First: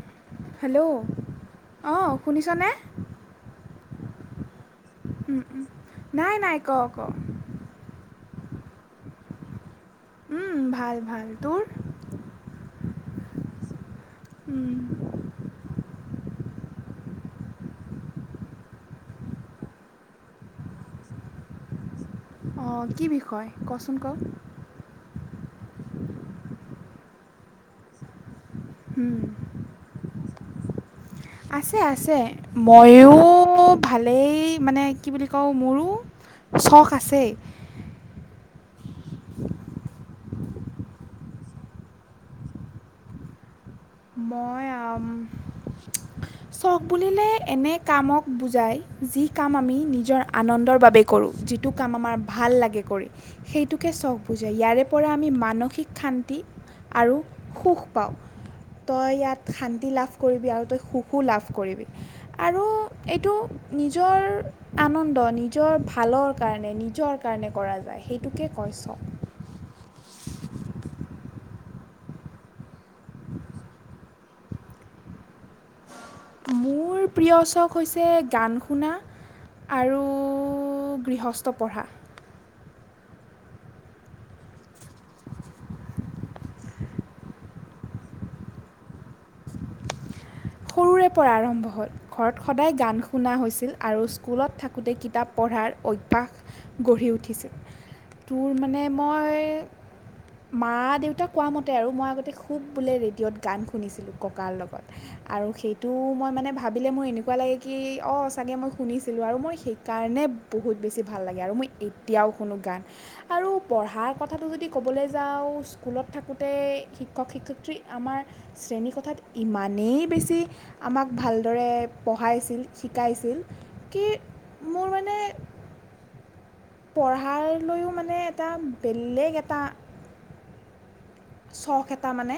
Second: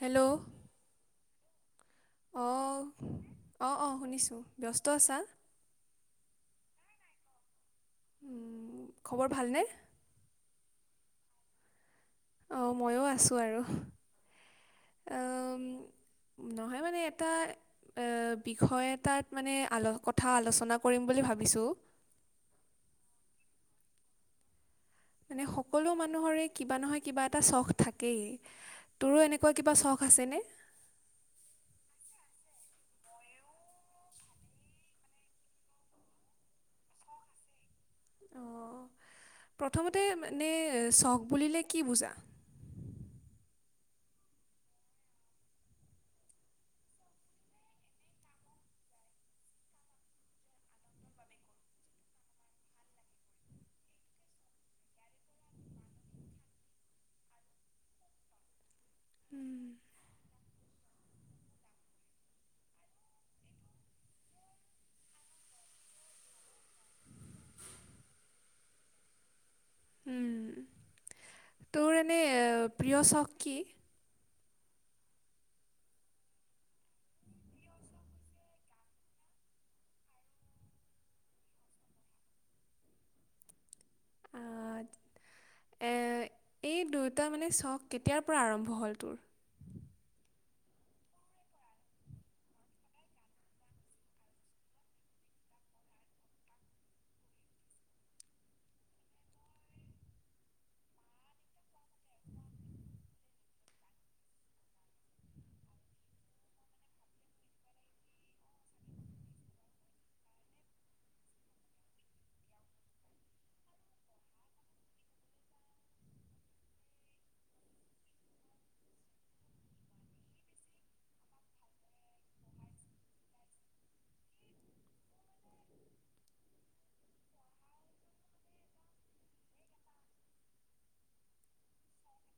Hello hello অ' শুনিছনে ত' উম উম নাই নাই কং ক খবৰ ভালনে? উম ভাল ভাল তোৰ অ' ময়ো আছো আৰু উম। আম, নহয় মানে এটা বিষয় এটাত মানে কথা আলোচনা কৰিম বুলি ভাবিছোঁ। অ' কি বিষয় কচোন কওক মানে সকলো মানুহৰে কিবা নহয় কিবা এটা চখ থাকেই তোৰো এনেকুৱা কিবা চখ আছে ন! আছে আছে ময়ো ভালেই মানে কি বুলি কওঁ মোৰো চখ আছেই অ' প্ৰথমতে মানে চখ বুলিলে কি বুজা মই চখ বুলিলে এনে কামক বুজায় যি কাম আমি নিজৰ আনন্দৰ বাবে কৰোঁ যিটো কাম আমাৰ ভাল লাগে কৰি সেইটোকে চখ বুজায় ইয়াৰে পৰা আমি মানসিক শান্তি আৰু সুখ পাওঁ তই ইয়াত শান্তি লাভ কৰিবি আৰু তই সু লাভ কৰিবি আৰু এইটো নিজৰ আনন্দ নিজৰ ভালৰ কাৰণে নিজৰ কাৰণে কৰা যায় সেইটোকে কৈছ উম তোৰ এনে প্ৰিয় চখ কি? মোৰ প্ৰিয় চখ হৈছে গান শুনা আৰু গৃহস্থ পঢ়া। আ, এ এই দুয়োটা মানে চখ কেতিয়াৰ পৰা আৰম্ভ হ'ল তোৰ সৰুৰে পৰা আৰম্ভ হ'ল ঘৰত সদায় গান শুনা হৈছিল আৰু স্কুলত থাকোঁতে কিতাপ পঢ়াৰ অভ্যাস গঢ়ি উঠিছিল তোৰ মানে মই মা দেউতাক কোৱা মতে আৰু মই আগতে খুব বোলে ৰেডিঅ'ত গান শুনিছিলোঁ ককাৰ লগত আৰু সেইটো মই মানে ভাবিলে মোৰ এনেকুৱা লাগে কি অঁ চাগৈ মই শুনিছিলোঁ আৰু মই সেইকাৰণে বহুত বেছি ভাল লাগে আৰু মই এতিয়াও শুনো গান আৰু পঢ়াৰ কথাটো যদি ক'বলৈ যাওঁ স্কুলত থাকোঁতে শিক্ষক শিক্ষয়িত্ৰী আমাৰ শ্ৰেণীৰকথাত ইমানেই বেছি আমাক ভালদৰে পঢ়াইছিল শিকাইছিল কি মোৰ মানে পঢ়াৰ লৈও মানে এটা বেলেগ এটা চখ এটা মানে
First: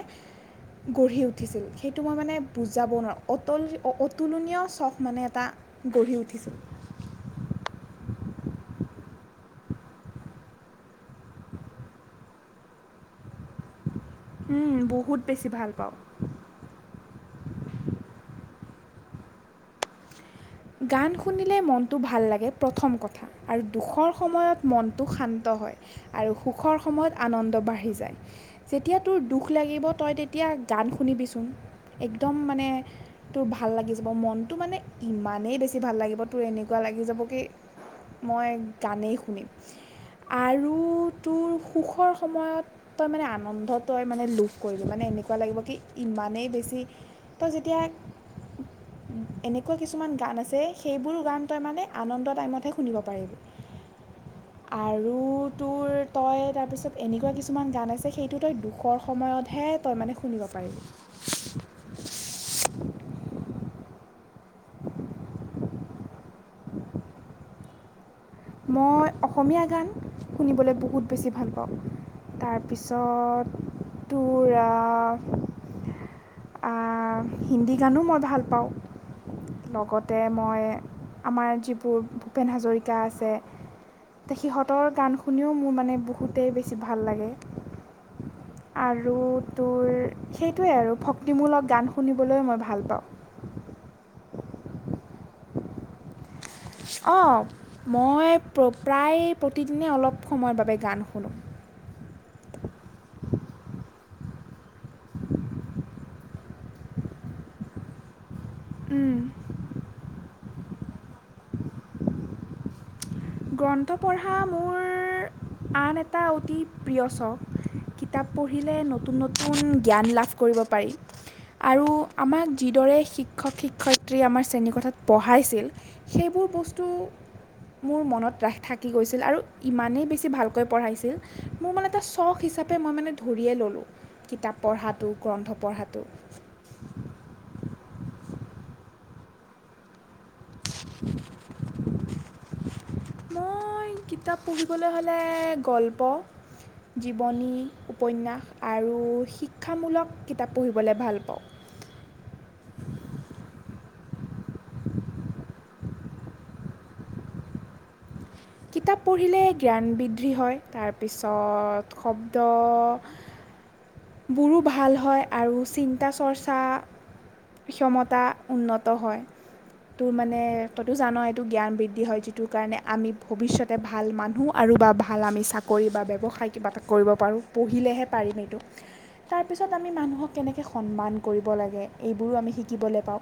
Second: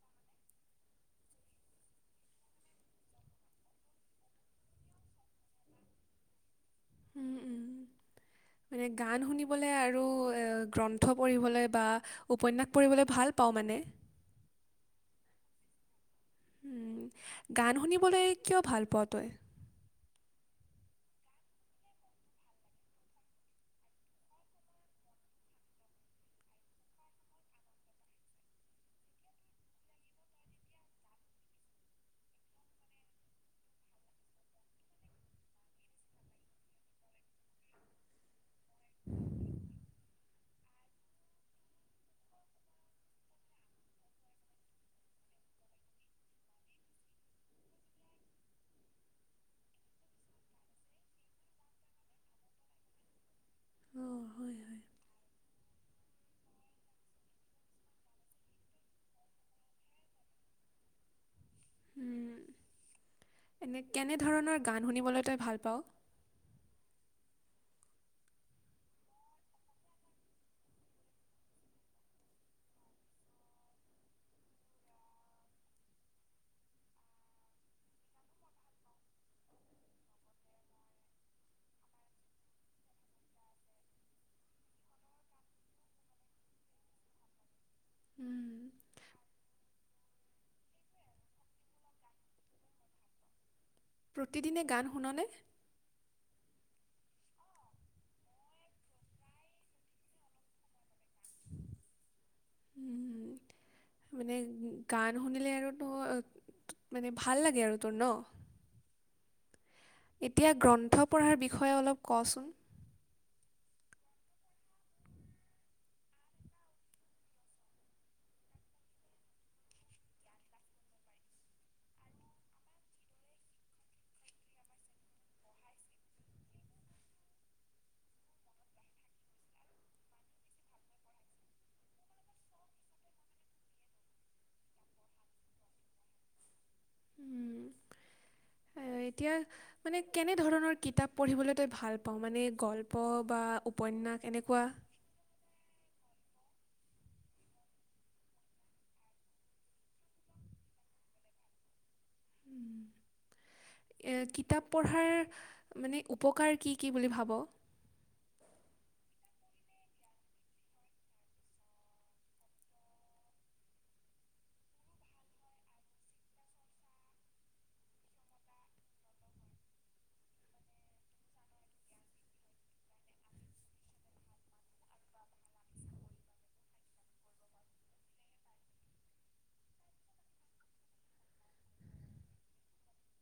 গঢ়ি উঠিছিল সেইটো মই মানে বুজাব নোৱাৰোঁ অতল অতুলনীয় চখ মানে এটা গঢ়ি উঠিছিল মানে গান শুনিবলৈ আৰু গ্ৰন্থ পঢ়িবলৈ বা উপন্যাস পঢ়িবলৈ ভাল পাওঁ মানে বহুত বেছি ভাল পাওঁ গান শুনিবলৈ কিয় ভাল পোৱা তুমি গান শুনিলে মনটো ভাল লাগে প্ৰথম কথা আৰু দুখৰ সময়ত মনটো শান্ত হয় আৰু সুখৰ সময়ত আনন্দ বাঢ়ি যায় যেতিয়া তোৰ দুখ লাগিব তই তেতিয়া গান শুনিবিচোন একদম মানে তোৰ ভাল লাগি যাব মনটো মানে ইমান এই বেছি ভাল লাগিব তোৰ এনেকুৱা লাগি যাব কি মই গানেই শুনিম আৰু তোৰ সুখৰ সময়ত তই মানে আনন্দত তই মানে লোভ কৰিবি মানে যেতিয়া এনেকুৱা কিছুমান গান আছে সেইবোৰ গান তই মানে আনন্দ টাইমতহে শুনিব পাৰিবি অ হয় হয় আৰু তোৰ তই তাৰপিছত এনেকুৱা কিছুমান গান আছে সেইটো তই দুখৰ সময়তহে তই মানে শুনিব পাৰিবি এনে কেনেধৰণৰ গান শুনিবলৈ তই ভাল পাওঁ মই অসমীয়া গান শুনিবলৈ বহুত বেছি ভাল পাওঁ তাৰপিছত তোৰ হিন্দী গানো মই ভাল পাওঁ লগতে মই আমাৰ যিবোৰ ভূপেন হাজৰিকা আছে সিহঁতৰ গান শুনিও মোৰ মানে বহুতেই বেছি ভাল লাগে উম, আৰু তোৰ সেইটোৱেই আৰু ভক্তিমূলক গান শুনিবলৈ মই ভাল পাওঁ প্ৰতিদিনে গান শুননে অ' মই প্ৰায় প্ৰতিদিনে অলপ সময়ৰ বাবে গান শুনো উম [unintelligible] মানে উম গান শুনিলে আৰু তোৰ মানে ভাল লাগে আৰু তোৰ ন উম এতিয়া গ্ৰন্থ পঢ়াৰ বিষয়ে অলপ কচোন গ্ৰন্থ পঢ়া মোৰ আন এটা অতি প্ৰিয় চখ৷কিতাপ পঢ়িলে নতুন নতুন জ্ঞান লাভ কৰিব পাৰি আৰু আমাক যিদৰে শিক্ষক শিক্ষয়িত্ৰী আমাৰ শ্ৰেণীকোথাত পঢ়াইছিল সেইবোৰ বস্তু মোৰ মনত ৰাস থাকি গৈছিল আৰু ইমানেই বেছি ভালকৈ পঢ়াইছিল মোৰ মানে এটা চখ হিচাপে মই মানে ধৰিয়েই ল'লোঁ কিতাপ পঢ়াটো গ্ৰন্থ পঢ়াটো উম, এতিয়া মানে কেনেধৰণৰ কিতাপ পঢ়িবলৈ তই ভাল পাওঁ মানে গল্প বা মই উপন্যাস কিতাপ এনেকুৱা পঢ়িবলৈ হ'লে গল্প জীৱনী উপন্যাস আৰু শিক্ষামূলক কিতাপ পঢ়িবলৈ ভাল পাওঁ কিতাপ পঢ়াৰ মানে উপকাৰ কি কি বুলি ভাব কিতাপ পঢ়িলে জ্ঞান বৃদ্ধি হয় তাৰপিছত শব্দ বোৰো ভাল হয় আৰু চিন্তা চৰ্চা ক্ষমতা উন্নত হয় তোৰ মানে তইতো জান এইটো জ্ঞান বৃদ্ধি হয় যিটোৰ কাৰণে আমি ভৱিষ্যতে ভাল মানুহ আৰু বা ভাল আমি চাকৰি বা ব্যৱসায় কিবা এটা কৰিব পাৰোঁ পঢ়িলেহে পাৰিম এইটো তাৰপিছত আমি মানুহক কেনেকৈ সন্মান কৰিব লাগে এইবোৰো আমি শিকিবলে পাওঁ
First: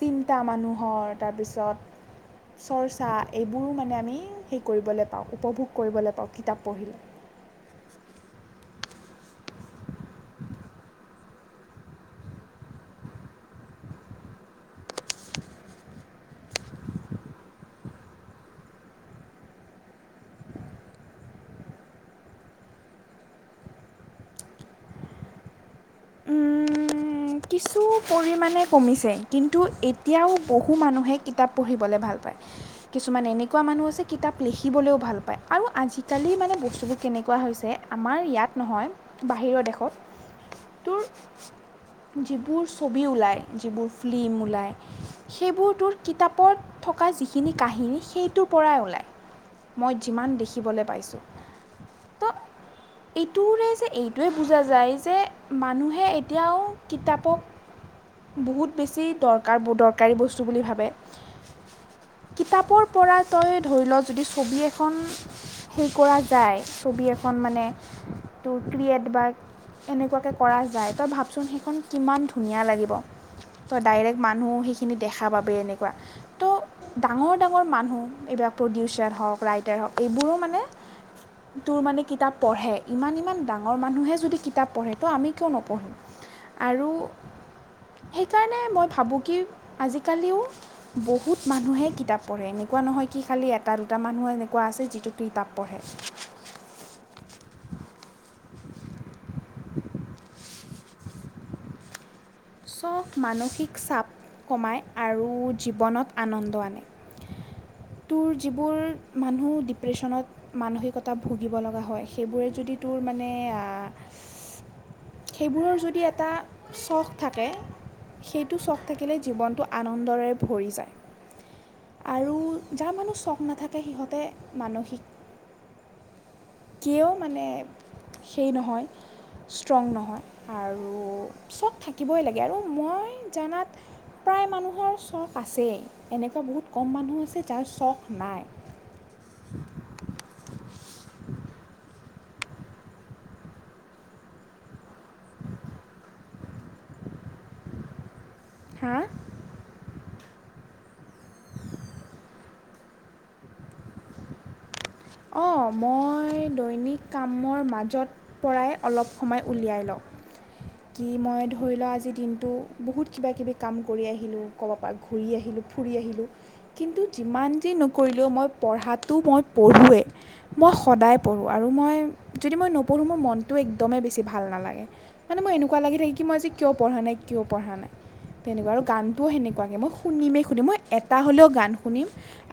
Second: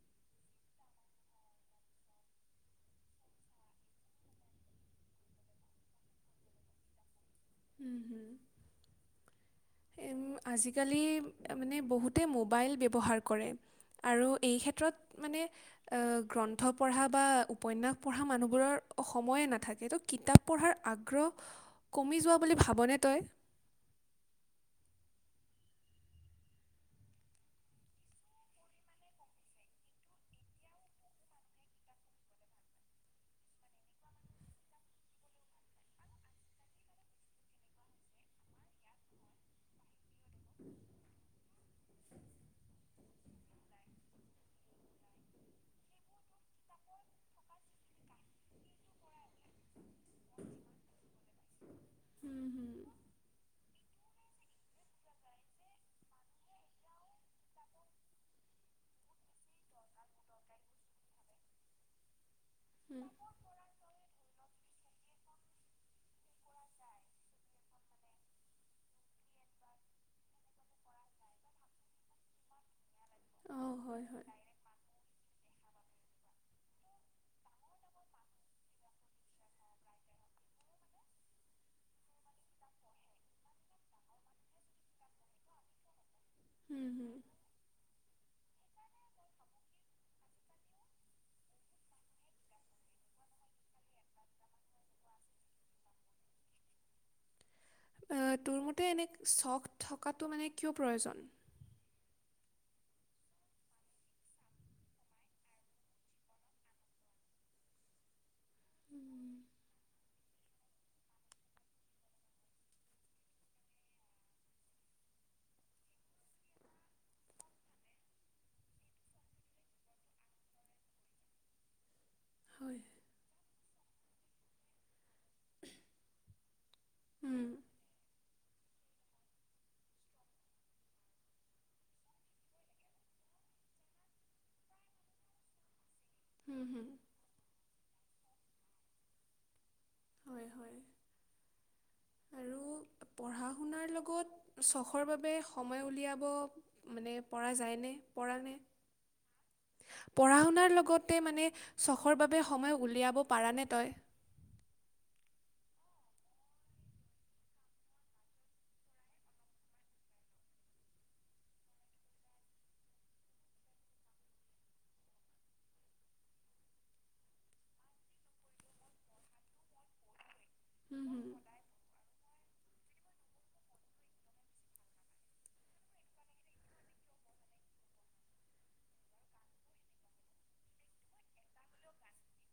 চিন্তা মানুহৰ তাৰপিছত চৰ্চা এইবোৰো মানে আমি সেই কৰিবলৈ পাওঁ উপভোগ কৰিবলে পাওঁ কিতাপ পঢ়িলে আজিকালি মানে বহুতে মোবাইল ব্যৱহাৰ কৰে আৰু এই ক্ষেত্ৰত মানে গ্ৰন্থ পঢ়া বা উপন্যাস পঢ়া মানুহবোৰৰ সময়ে নাথাকে ত' কিতাপ পঢ়াৰ আগ্ৰহ কমি য ভাবনে তই কিছু পৰিমাণে কমিছে কিন্তু এতিয়াও বহু মানুহে কিতাপ পঢ়িবলৈ ভাল পায় কিছুমান এনেকুৱা মানুহ আছে কিতাপ লিখিবলৈও ভাল পায় আৰু আজিকালি মানে বস্তুবোৰ কেনেকুৱা হৈছে আমাৰ ইয়াত নহয় বাহিৰৰ দেশত তোৰ যিবোৰ ছবি ওলায় যিবোৰ ফিল্ম ওলায় সেইবোৰ তোৰ কিতাপত থকা যিখিনি কাহিনী সেইটোৰ পৰাই ওলায় মই যিমান দেখিবলৈ পাইছোঁ ত উম হুম। এইটোৰে যে এইটোৱে বুজা যায় যে মানুহে এতিয়াও কিতাপক বহুত বেছি দৰকাৰ দৰকাৰী বস্তু বুলি ভাবে কিতাপৰ উম, পৰা তই ধৰি ল যদি ছবি এখন হেৰি কৰা যায় ছবি এখন মানে তোৰ ক্ৰিয়েট বা এনেকুৱাকে কৰা যায় তই ভাবচোন সেইখন কিমান ধুনীয়া লাগিব অ' ত হয় ডাইৰেক্ট হয়। মানুহ সেইখিনি দেখা পাব এনেকে ত' ডাঙৰ ডাঙৰ মানুহ এইবিলাক প্ৰডিউচাৰ হওক ৰাইটাৰ হওক এইবোৰো মানে তোৰ মানে কিতাপ পঢ়ে ইমান ইমান ডাঙৰ মানুহে যদি কিতাপ পঢ়ে তো আমি কিয় নপঢ়িম উম আৰু। হুম। সেইকাৰণে মই ভাবোঁ কি আজিকালিও বহুত মানুহে কিতাপ পঢ়ে এনেকুৱা নহয় কি খালি এটা দুটা মানুহো এনেকুৱা আছে যিটো কিতাপ পঢ়ে। তোৰ মতে এনে চখ থকাটো মানে কিয় প্ৰয়োজন। চখ মানসিক চাপ কমায় আৰু জীৱনত আনন্দ আনে তোৰ যিবোৰ উম, মানুহ ডিপ্ৰেশ্যনত মানসিকতা ভুগিব লগা হয় সেইবোৰে যদি তোৰ মানে সেইবোৰৰ যদি এটা চখ। থাকে সেইটো চখ থাকিলে জীৱনটো আনন্দৰে ভৰি যায়। আৰু হয় যাৰ মানুহ চখ নাথাকে। ত সিহঁতে মানসিক। কিয় মানে। উম, সেই নহয় ষ্ট্ৰং নহয় আৰু চখ থাকিবই লাগে আৰু মই জনাত প্ৰায় মানুহৰ চখ আছেই। এনেকুৱা হুম বহুত হুম কম মানুহ আছে যাৰ চখ। নাই। হয় হয়। আৰু পঢ়া শুনাৰ লগত, চখৰ বাবে সময় উলিয়াব মানে পৰা যায় নে পৰা নে হা? পঢ়া শুনাৰ লগতে মানে চখৰ বাবে, সময় উলিয়াব পাৰানে তই? অঁ, মই দৈনিক কামৰ মাজত পৰাই অলপ সময় উলিয়াই লওঁ। কি মই ধৰি লোৱা আজিৰ দিনটো বহুত কিব কিবি কাম কৰি আহিলোঁ, ক'বা পৰা ঘূৰি আহিলোঁ, ফুৰি আহিলোঁ কিন্তু যিমান যি নকৰিলেও মই পঢ়াটো মই পঢ়োৱেই। [unintelligible] মই হুম সদায় হুম পঢ়োঁ, আৰু মই যদি মই নপঢ়োঁ মোৰ মনটো একদমেই বেছি ভাল নালাগে, মানে মই এনেকুৱা লাগি থাকে কি মই আজি কিয় পঢ়া নাই কিয় পঢ়া নাই তেনেকুৱা আৰু গানটোও সেনেকুৱাকে মই শুনিমেই শুনিম, মই এটা হ'লেও গান শুনিম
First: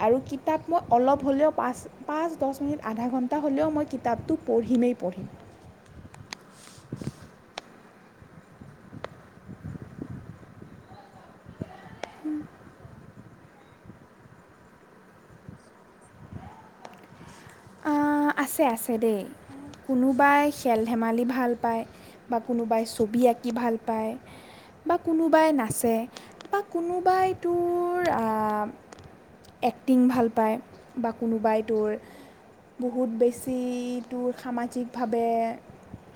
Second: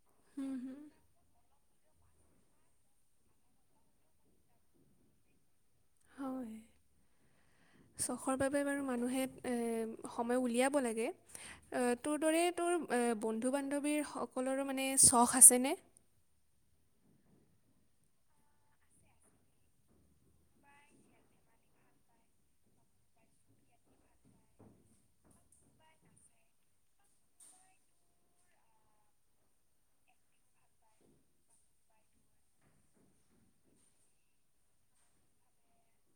আৰু হুম কিতাপ হুম মই অলপ হ'লেও পাছ পাঁচ দহ মিনিট, আধা ঘণ্টা হ'লেও মই কিতাপটো পঢ়িমেই পঢ়িম। হয় চ'খৰ বাবে বাৰু মানুহে এই সময় উলিয়াব লাগে। এ তোৰ দৰে তোৰ এ বন্ধু বান্ধৱীৰ সকলৰো মানে চখ আছেনে? অঁ আছে আছে দেই, কোনোবাই খেল ধেমালি ভাল পায় বা কোনোবাই ছবি আঁকি ভাল পায়, বা কোনোবাই নাচে বা কোনোবাই তোৰ আঁ এক্টিং ভাল পায় বা কোনোবাই তোৰ বহুত বেছি তোৰ সামাজিকভাৱে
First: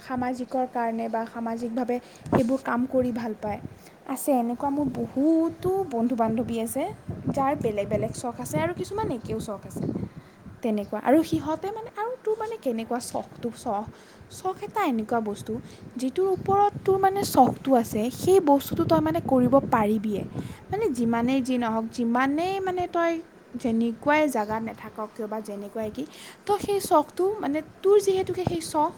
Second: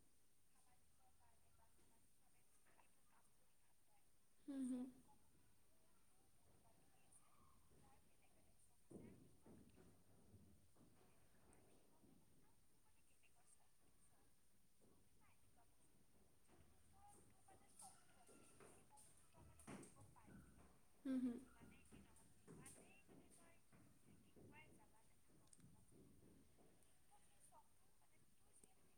সামাজিকৰ কাৰণে বা সামাজিকভাৱে সেইবোৰ কাম কৰি ভাল পায়। আছে, হুম এনেকুৱা হুম মোৰ বহুত টো বন্ধু বান্ধৱী আছে যাৰ বেলেগ বেলেগ চ'খ আছে আৰু কিছুমান একেও চ'খ আছে তেনে কোৱা আৰু সিহঁতে মানে আৰু তোৰ মানে কেনেকুৱা চখটো চখ, চখ এটা এনেকুৱা বস্তু যিটোৰ ওপৰত তোৰ মানে চখটো আছে, সেই বস্তুটো তই মানে কৰিব পাৰিবিয়ে। মানে হুম হুম যিমানেই যি নহওক যিমানেই মানে তই যেনেকুৱাই জোগাত নেথাক। [unintelligible] বা যেনে কই কি, তই সেই চখটো মানে তোৰ যিহেতুকে সেই চখ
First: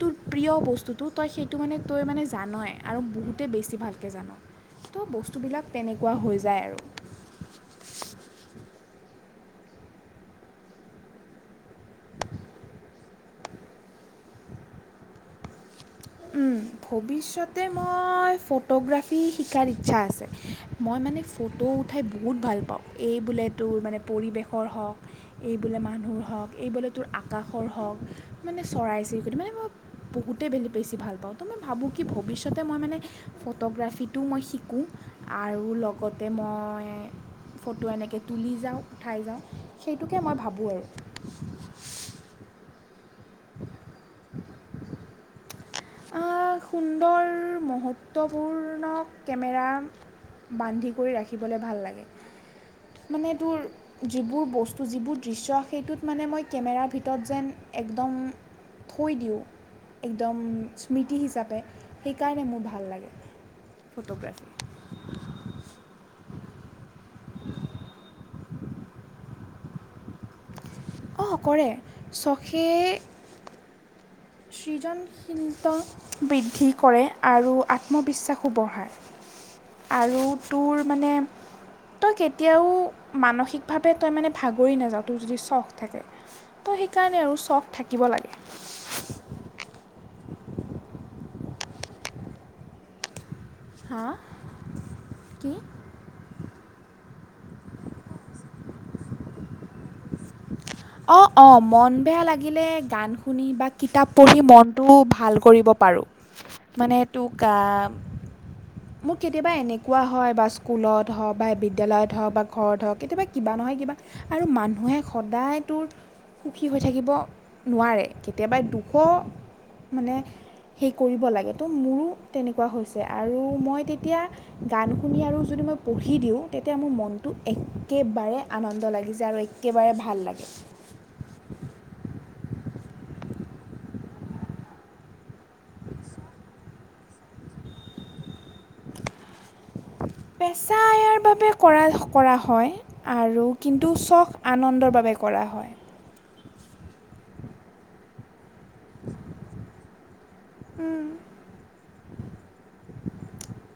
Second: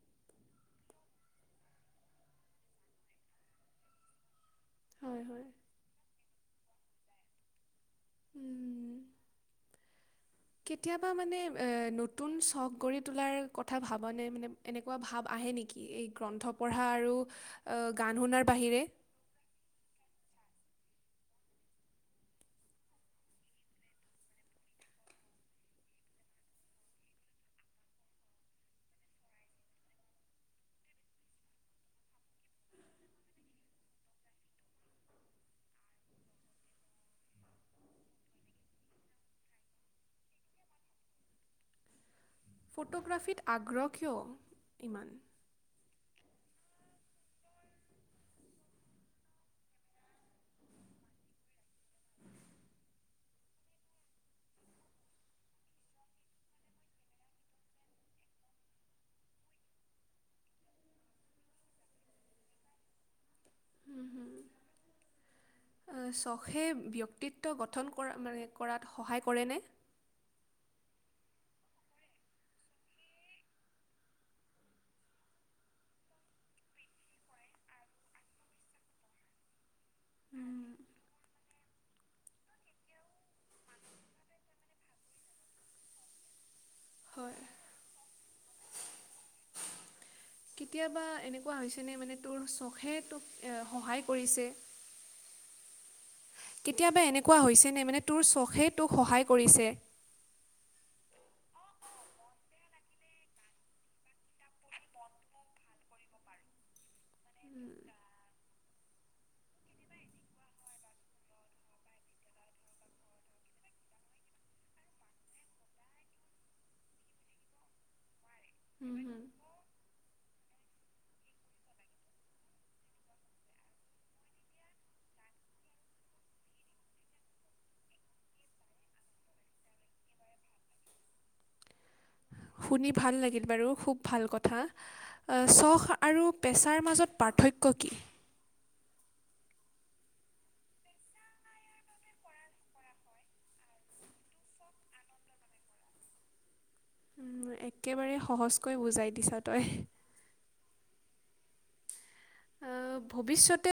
তোৰ প্ৰিয় বস্তুটো তই সেইটো মানে তই মানে জানই আৰু বহুতেই বেছি ভালকে জান। ত' হয় হয় বস্তুবিলাক তেনেকুৱা হৈ যায় আৰু। উম, কেতিয়াবা মানে এ নতুন চখ গঢ়ি তোলাৰ কথা ভাবনে, মানে এনেকুৱা ভাৱ আহে নেকি। এই গ্ৰন্থ উম, পঢ়া আৰু ভৱিষ্যতে আ, গান মই শুনাৰ বাহিৰে ফ'টোগ্ৰাফী শিকাৰ ইচ্ছা আছে। মই মানে ফ'টো উঠাই বহুত ভাল পাওঁ। এই বোলে তোৰ মানে পৰিৱেশৰ হওক, এই বোলে মানুহৰ হওক, এই বোলে তোৰ আকাশৰ হওক, মানে চৰাই-চিৰিকটি মানে মই বহুতেই [unintelligible] বেছি ভাল পাওঁ। ত' মই ভাবোঁ কি ভৱিষ্যতে মই মানে ফ'টোগ্ৰাফীটো মই শিকোঁ আৰু লগতে মই ফ'টো এনেকে তুলি যাওঁ, উঠাই যাওঁ, সেইটোকে মই ভাবোঁ আৰু। ফ'টোগ্ৰাফীত আগ্ৰহ কিয় ইমান? সুন্দৰ মহত্বপূৰ্ণ কেমেৰা বান্ধি কৰি ৰাখিবলৈ ভাল লাগে মানে তোৰ যিবোৰ বস্তু যিবোৰ দৃশ্য সেইটোত মানে মই কেমেৰাৰ ভিতৰত যেন একদম থৈ দিওঁ একদম স্মৃতি হিচাপে সেইকাৰণে মোৰ ভাল লাগে। ফটোগ্ৰাফী চখে ব্যক্তিত্ব গঠন কৰাত সহায় কৰেনে, অ' কৰে চখে সৃজনশীলতা বৃদ্ধি কৰে আৰু আত্মবিশ্বাসো বঢ়ায় আৰু তোৰ মানে তই কেতিয়াও মানসিকভাৱে তই মানে ভাগৰি নাযাওঁ তোৰ যদি চখ থাকে, ত' সেইকাৰণে আৰু হয় চখ থাকে শিকিব লাগে কেতিয়াবা এনেকুৱা হৈছে ন মানে তোৰ চখে তোক হা সহায় কৰিছে কি? কেতিয়াবা এনেকুৱা হৈছেনে মানে তোৰ চখে তোক সহায় কৰিছে। অ', অ', মন বেয়া লাগিলে গান শুনি বা কিতাপ পঢ়ি মনটো ভাল কৰিব পাৰোঁ। মানে তোক, মোৰ কেতিয়াবা এনেকুৱা হয় বা স্কুলত হওক বা বিদ্যালয়ত হওক বা ঘৰত হওক কেতিয়াবা কিবা নহয় কিবা আৰু মানুহে সদায় তোৰ সুখী হৈ থাকিব নোৱাৰে। কেতিয়াবা দুক মানে সেই কৰিব লাগে, তো মোৰো তেনেকুৱা হৈছে আৰু মই তেতিয়া গান শুনি আৰু যদি মই পঢ়ি দি, ওঁ তেতিয়া মোৰ মনটো একেবাৰে আনন্দ লাগি যায় আৰু একেবাৰে ভাল লাগে। শুনি ভাল লাগিল বাৰু খুব ভাল কথা। চখ আৰু পেচাৰ মাজত পাৰ্থক্য কি? পেচা আয়াৰ বাবে কৰা-কৰা হয় আৰু কিন্তু চখ আনন্দৰ বাবে কৰা হয়। উম, একেবাৰে সহজ কৈ বুজাই দিছ তই। অ', ভৱিষ্যতে